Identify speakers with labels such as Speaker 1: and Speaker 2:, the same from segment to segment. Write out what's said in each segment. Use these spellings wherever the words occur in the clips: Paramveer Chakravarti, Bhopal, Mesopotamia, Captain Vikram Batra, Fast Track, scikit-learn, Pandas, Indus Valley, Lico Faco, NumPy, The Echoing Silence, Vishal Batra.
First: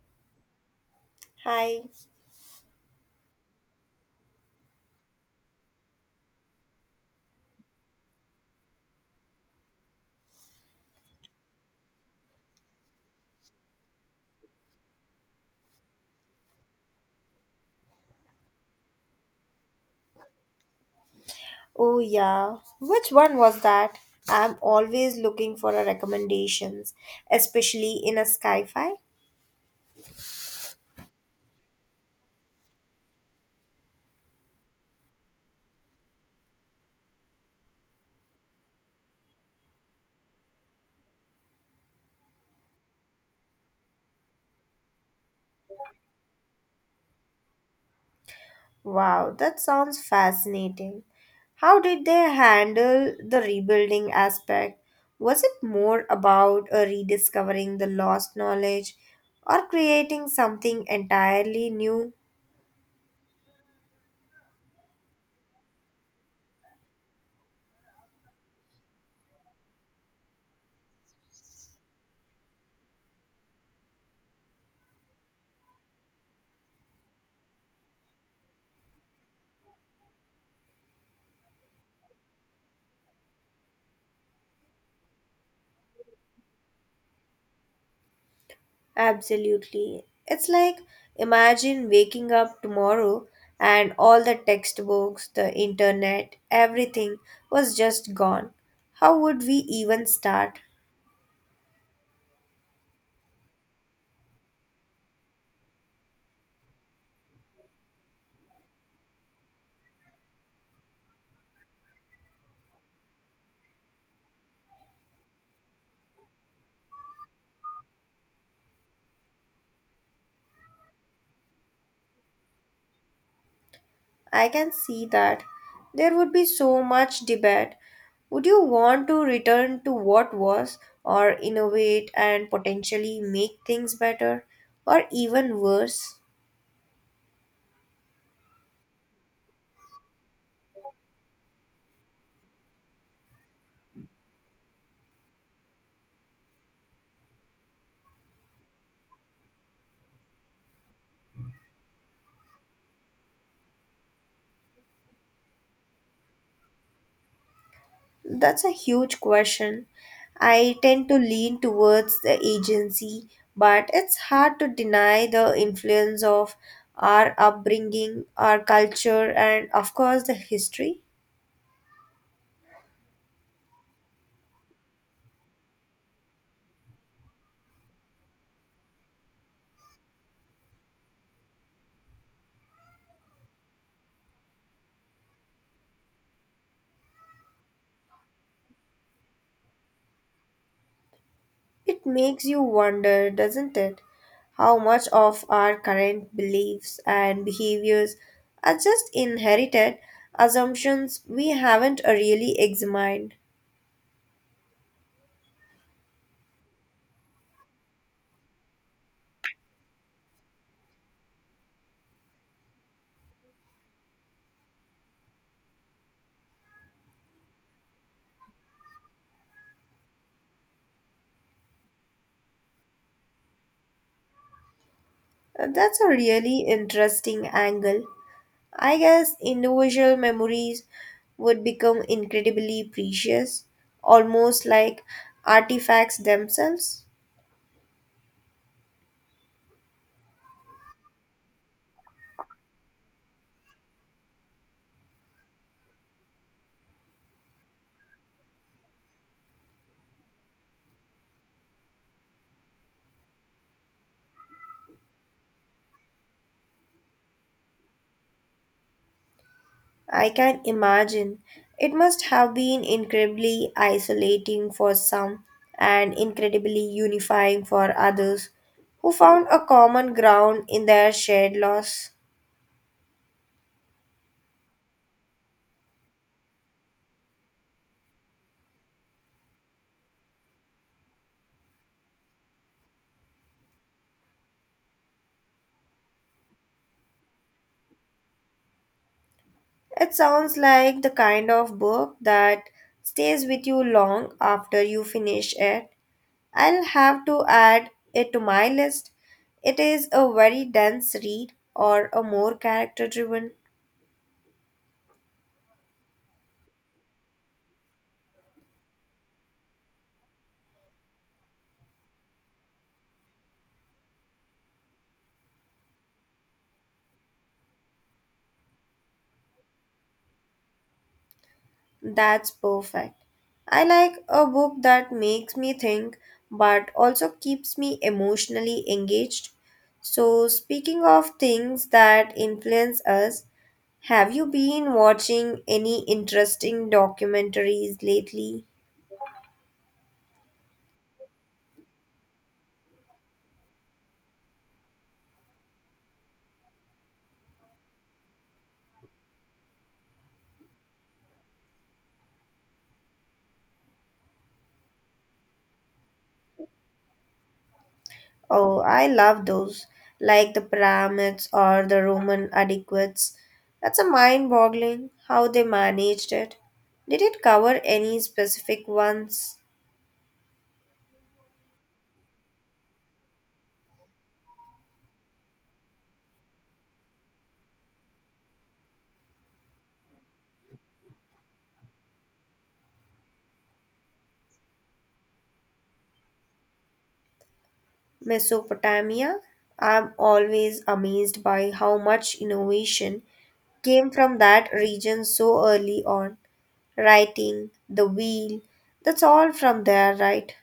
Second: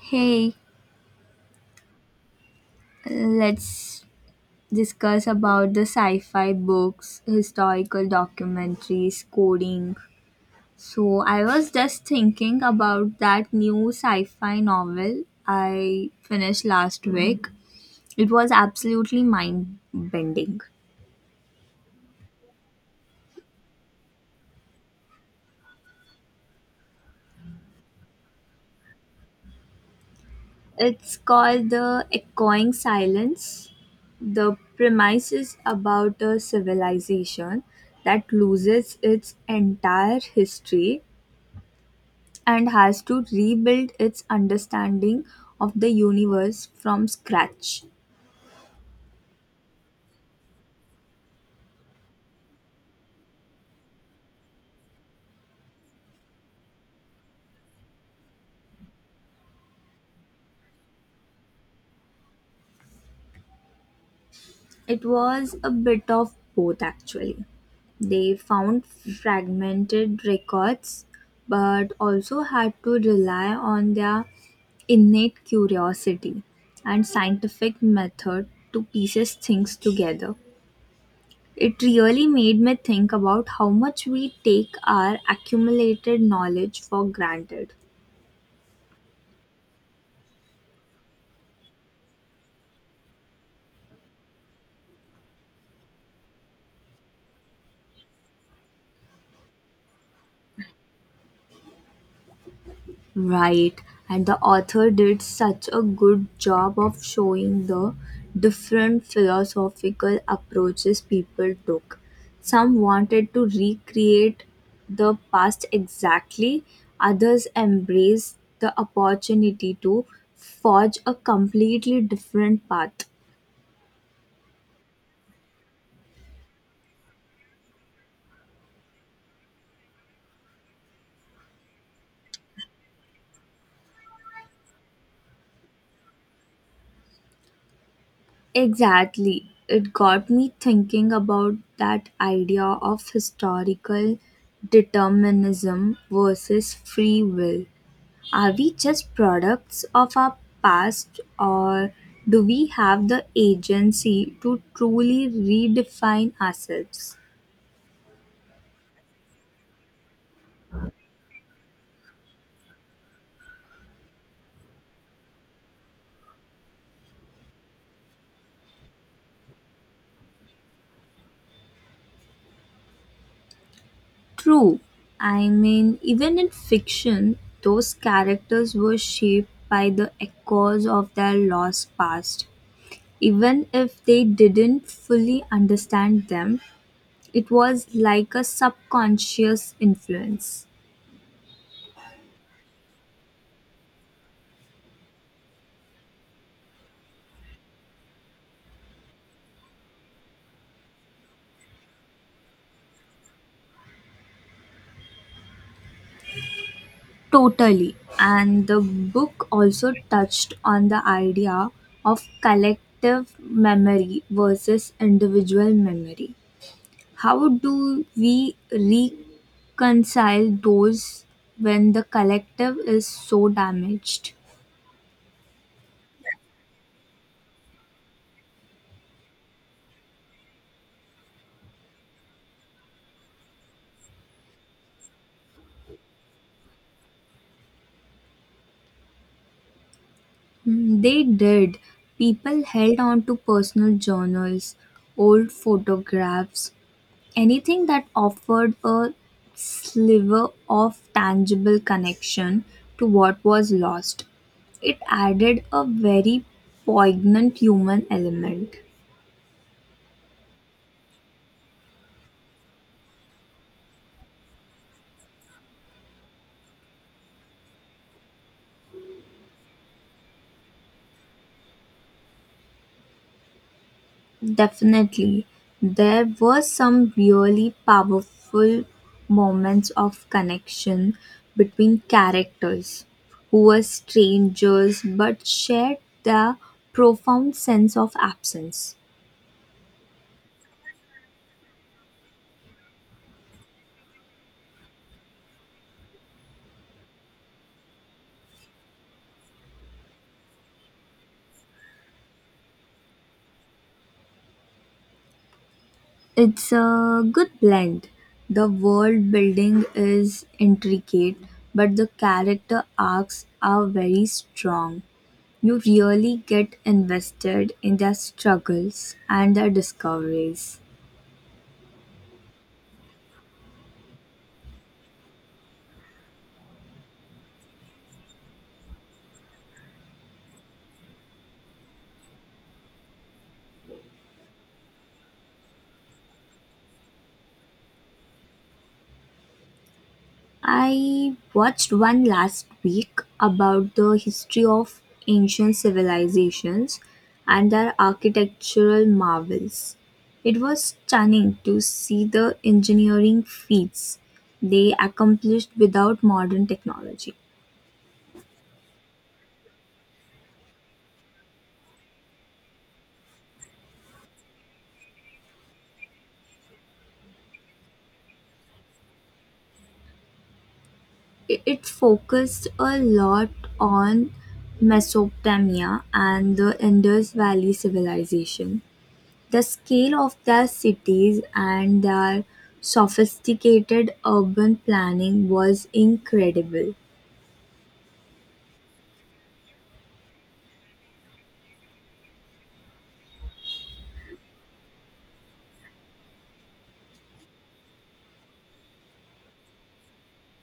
Speaker 1: Hey,
Speaker 2: Hi.
Speaker 1: let's discuss about the sci-fi books, historical documentaries, coding. So I was just thinking about that new sci-fi novel I finished last week. It was absolutely mind-bending.
Speaker 2: Oh, yeah. Which one was that? I'm always looking for a recommendations, especially in a sci-fi.
Speaker 1: It's called The Echoing Silence. The premise is about a civilization that loses its entire history and has to rebuild its understanding of the universe from scratch.
Speaker 2: Wow, that sounds fascinating. How did they handle the rebuilding aspect? Was it more about rediscovering the lost knowledge or creating something entirely new?
Speaker 1: It was a bit of both actually. They found fragmented records but also had to rely on their innate curiosity and scientific method to pieces things together. It really made me think about how much we take our accumulated knowledge for granted.
Speaker 2: Absolutely. It's like imagine waking up tomorrow and all the textbooks, the internet, everything was just gone. How would we even start?
Speaker 1: Right, and the author did such a good job of showing the different philosophical approaches people took. Some wanted to recreate the past exactly, others embraced the opportunity to forge a completely different path.
Speaker 2: I can see that. There would be so much debate. Would you want to return to what was, or innovate and potentially make things better, or even worse?
Speaker 1: Exactly, it got me thinking about that idea of historical determinism versus free will. Are we just products of our past, or do we have the agency to truly redefine ourselves?
Speaker 2: That's a huge question. I tend to lean towards the agency, but it's hard to deny the influence of our upbringing, our culture, and of course the history.
Speaker 1: True. I mean, even in fiction, those characters were shaped by the echoes of their lost past. Even if they didn't fully understand them, it was like a subconscious influence.
Speaker 2: It makes you wonder, doesn't it, how much of our current beliefs and behaviors are just inherited assumptions we haven't really examined.
Speaker 1: Totally. And the book also touched on the idea of collective memory versus individual memory. How do we reconcile those when the collective is so damaged?
Speaker 2: That's a really interesting angle. I guess individual memories would become incredibly precious, almost like artifacts themselves.
Speaker 1: Mm, they did. People held on to personal journals, old photographs, anything that offered a sliver of tangible connection to what was lost. It added a very poignant human element.
Speaker 2: I can imagine it must have been incredibly isolating for some and incredibly unifying for others who found a common ground in their shared loss.
Speaker 1: Definitely, there were some really powerful moments of connection between characters who were strangers but shared their profound sense of absence.
Speaker 2: It sounds like the kind of book that stays with you long after you finish it. I'll have to add it to my list. It is a very dense read or a more character driven.
Speaker 1: It's a good blend. The world building is intricate, but the character arcs are very strong. You really get invested in their struggles and their discoveries.
Speaker 2: That's perfect. I like a book that makes me think but also keeps me emotionally engaged. So, speaking of things that influence us, have you been watching any interesting documentaries lately?
Speaker 1: I watched one last week about the history of ancient civilizations and their architectural marvels. It was stunning to see the engineering feats they accomplished without modern technology.
Speaker 2: Oh, I love those, like the pyramids or the Roman aqueducts. That's a mind boggling how they managed it. Did it cover any specific ones?
Speaker 1: It focused a lot on Mesopotamia and the Indus Valley civilization. The scale of their cities and their sophisticated urban planning was incredible.
Speaker 2: Mesopotamia? I'm always amazed by how much innovation came from that region so early on. Writing, the wheel, that's all from there, right?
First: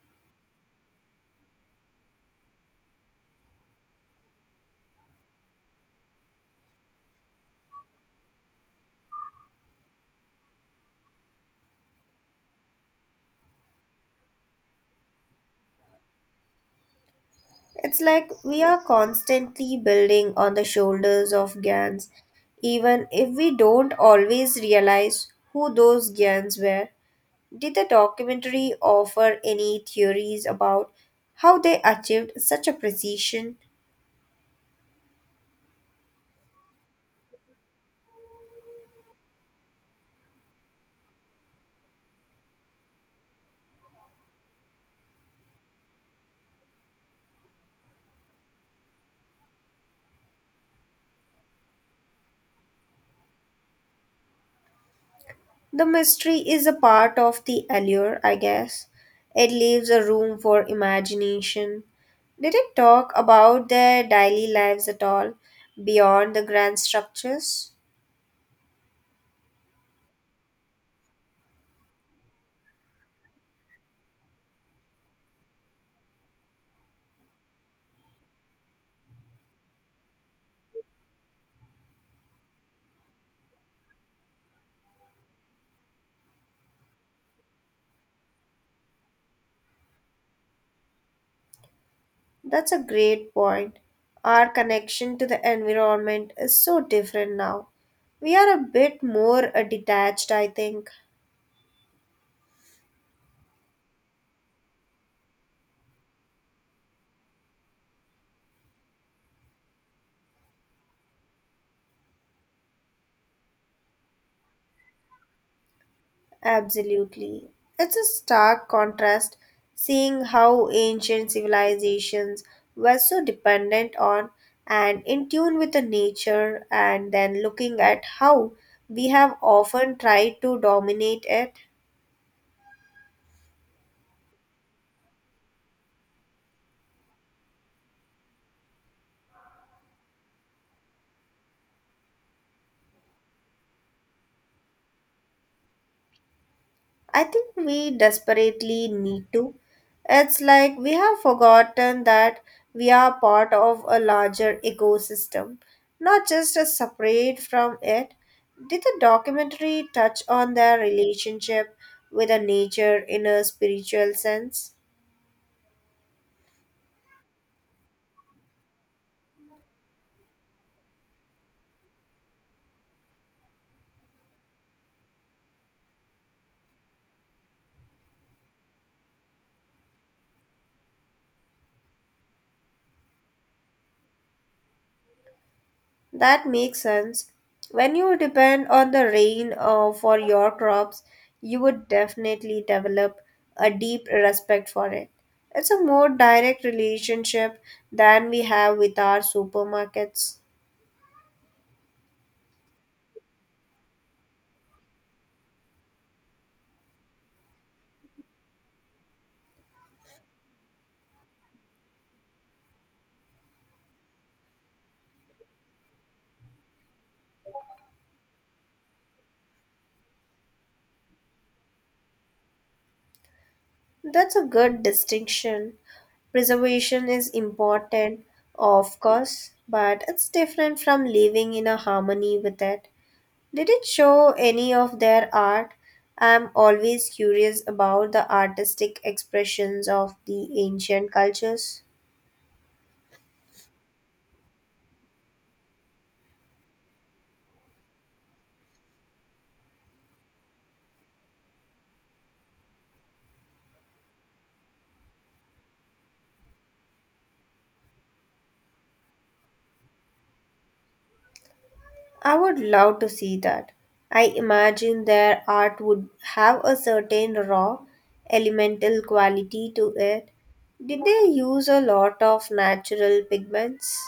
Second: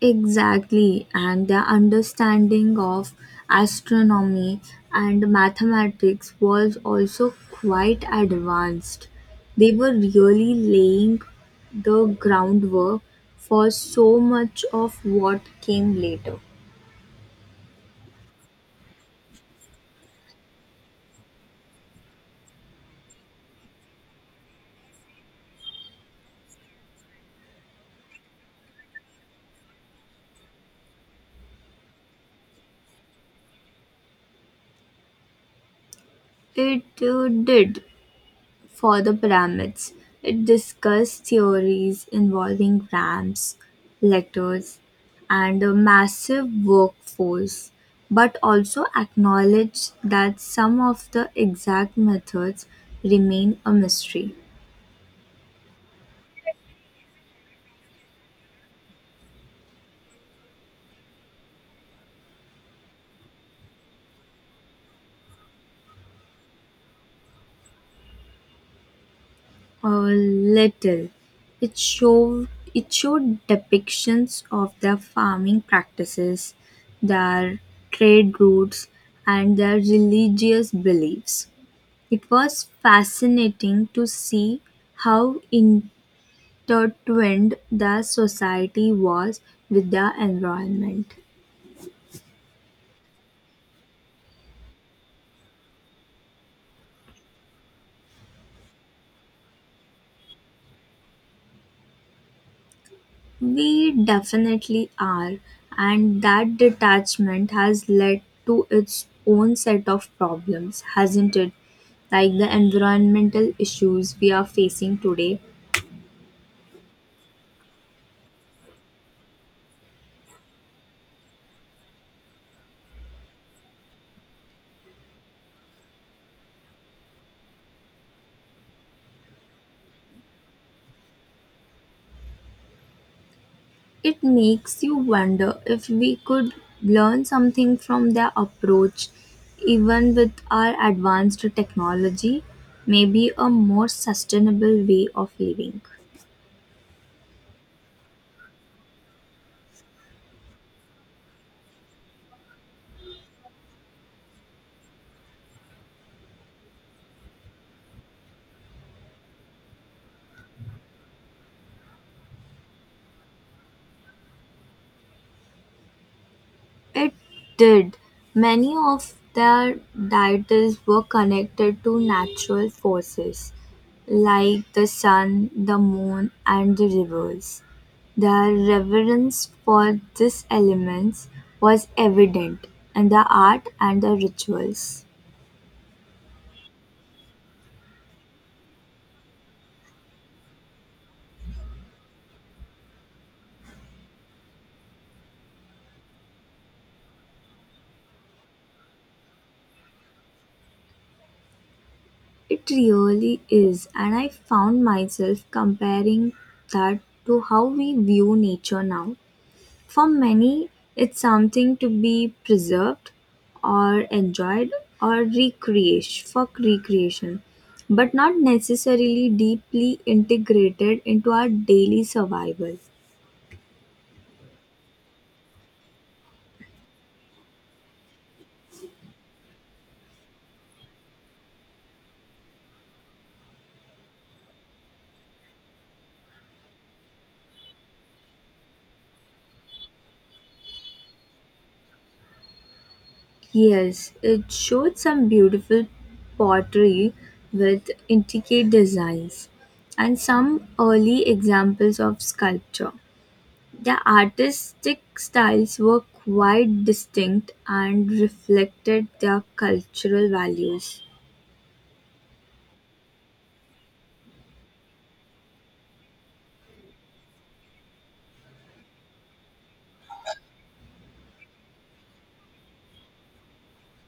Speaker 1: Exactly, and their understanding of astronomy and mathematics was also quite advanced. They were really laying the groundwork for so much of what came later.
Speaker 2: It's like we are constantly building on the shoulders of giants, even if we don't always realize who those giants were. Did the documentary offer any theories about how they achieved such a precision?
Speaker 1: It did. For the pyramids. It discussed theories involving ramps, letters, and a massive workforce, but also acknowledged that some of the exact methods remain a mystery.
Speaker 2: The mystery is a part of the allure, I guess. It leaves a room for imagination. Did it talk about their daily lives at all, beyond the grand structures?
Speaker 1: A little. It showed it showed depictions of their farming practices, their trade routes, and their religious beliefs. It was fascinating to see how intertwined the society was with the environment.
Speaker 2: That's a great point. Our connection to the environment is so different now. We are a bit more detached, I think.
Speaker 1: We definitely are, and that detachment has led to its own set of problems, hasn't it? Like the environmental issues we are facing today.
Speaker 2: Absolutely. It's a stark contrast seeing how ancient civilizations were so dependent on and in tune with the nature, and then looking at how we have often tried to dominate it.
Speaker 1: It makes you wonder if we could learn something from their approach, even with our advanced technology, maybe a more sustainable way of living.
Speaker 2: I think we desperately need to. It's like we have forgotten that we are part of a larger ecosystem, not just a separate from it. Did the documentary touch on their relationship with the nature in a spiritual sense?
Speaker 1: It did; many of their deities were connected to natural forces, like the sun, the moon, and the rivers. Their reverence for these elements was evident in the art and the rituals.
Speaker 2: That makes sense. When you depend on the rain for your crops, you would definitely develop a deep respect for it. It's a more direct relationship than we have with our supermarkets.
Speaker 1: It really is, and I found myself comparing that to how we view nature now. For many, it's something to be preserved or enjoyed or recreation for recreation, but not necessarily deeply integrated into our daily survival.
Speaker 2: That's a good distinction. Preservation is important, of course, but it's different from living in a harmony with it. Did it show any of their art? I'm always curious about the artistic expressions of the ancient cultures.
Speaker 1: Yes, it showed some beautiful pottery with intricate designs and some early examples of sculpture. The artistic styles were quite distinct and reflected their cultural values.
Speaker 2: I would love to see that. I imagine their art would have a certain raw, elemental quality to it. Did they use a lot of natural pigments?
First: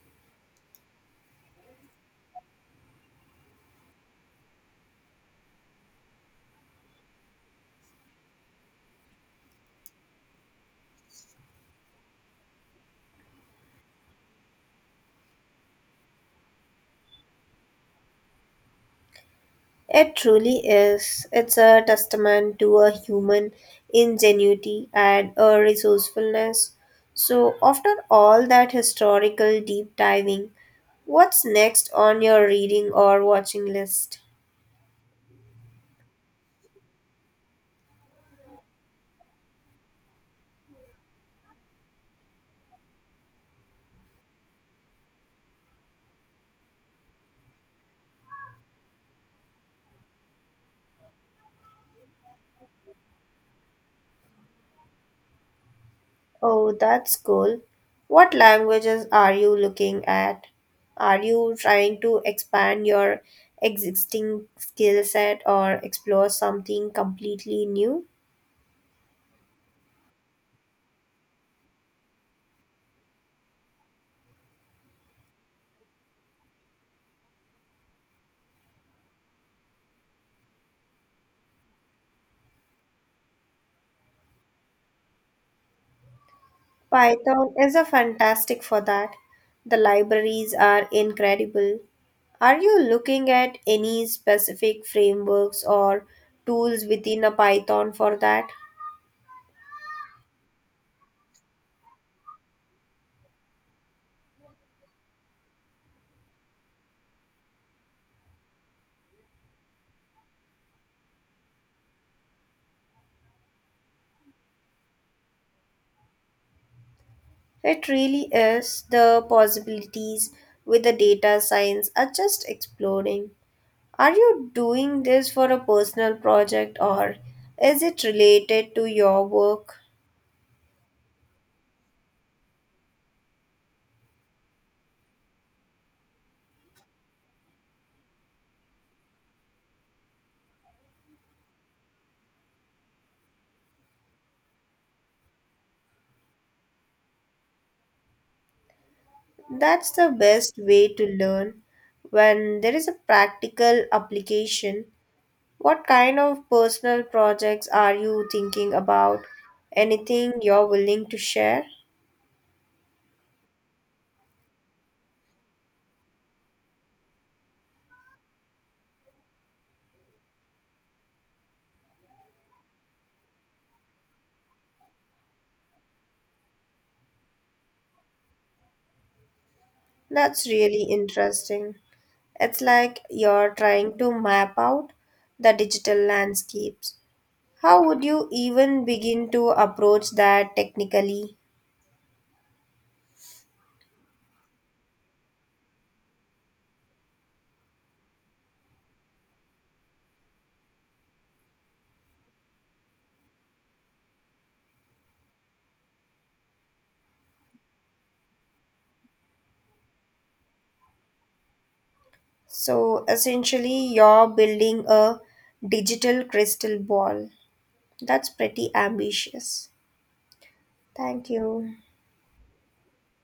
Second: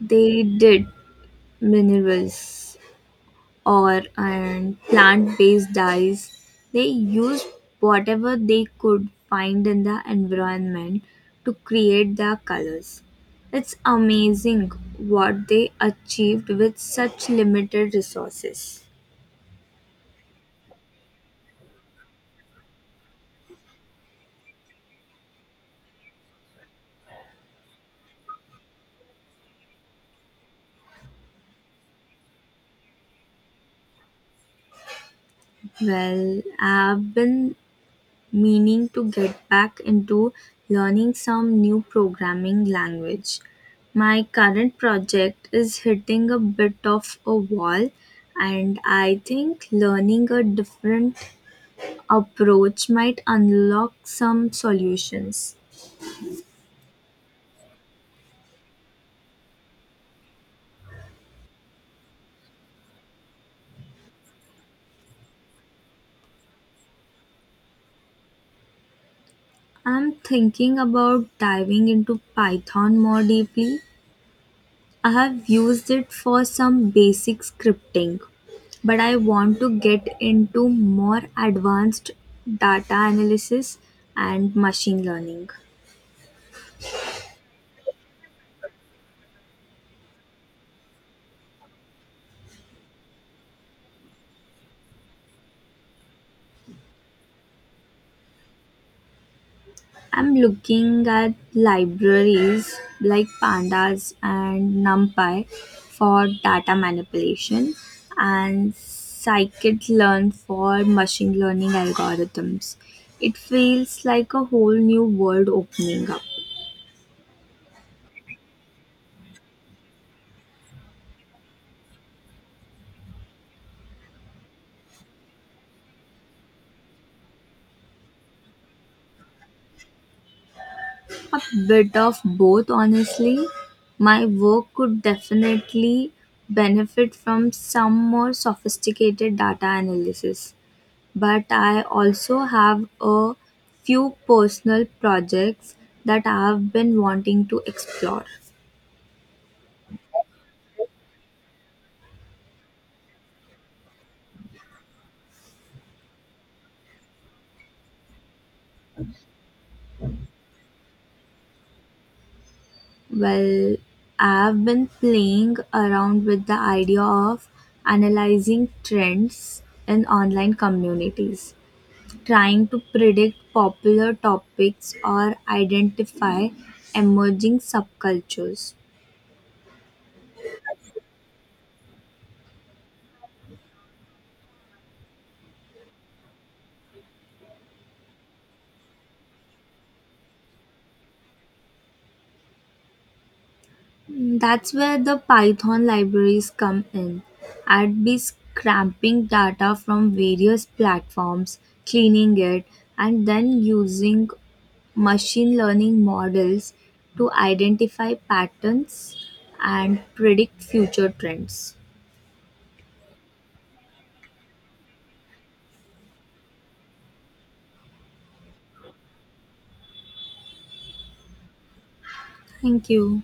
Speaker 1: They did minerals or and plant-based dyes. They used whatever they could find in the environment to create their colors. It's amazing what they achieved with such limited resources.
Speaker 2: It truly is. It's a testament to a human ingenuity and a resourcefulness. So, after all that historical deep diving, what's next on your reading or watching list?
Speaker 1: Well, I've been meaning to get back into learning some new programming language. My current project is hitting a bit of a wall, and I think learning a different approach might unlock some solutions.
Speaker 2: Oh, that's cool. What languages are you looking at? Are you trying to expand your existing skill set or explore something completely new?
Speaker 1: I'm thinking about diving into Python more deeply. I have used it for some basic scripting, but I want to get into more advanced data analysis and machine learning.
Speaker 2: Python is a fantastic for that. The libraries are incredible. Are you looking at any specific frameworks or tools within a Python for that?
Speaker 1: I'm looking at libraries like Pandas and NumPy for data manipulation and scikit-learn for machine learning algorithms. It feels like a whole new world opening up.
Speaker 2: It really is. The possibilities with the data science are just exploding. Are you doing this for a personal project or is it related to your work?
Speaker 1: A bit of both, honestly. My work could definitely benefit from some more sophisticated data analysis, but I also have a few personal projects that I've been wanting to explore.
Speaker 2: That's the best way to learn when there is a practical application. What kind of personal projects are you thinking about? Anything you're willing to share?
Speaker 1: Well, I've been playing around with the idea of analyzing trends in online communities. Trying to predict popular topics or identify emerging subcultures.
Speaker 2: That's really interesting. It's like you're trying to map out the digital landscapes. How would you even begin to approach that technically?
Speaker 1: That's where the Python libraries come in. I'd be scraping data from various platforms, cleaning it, and then using machine learning models to identify patterns and predict future trends.
Speaker 2: So, essentially, you're building a digital crystal ball. That's pretty ambitious. Thank you.
Speaker 1: Thank you.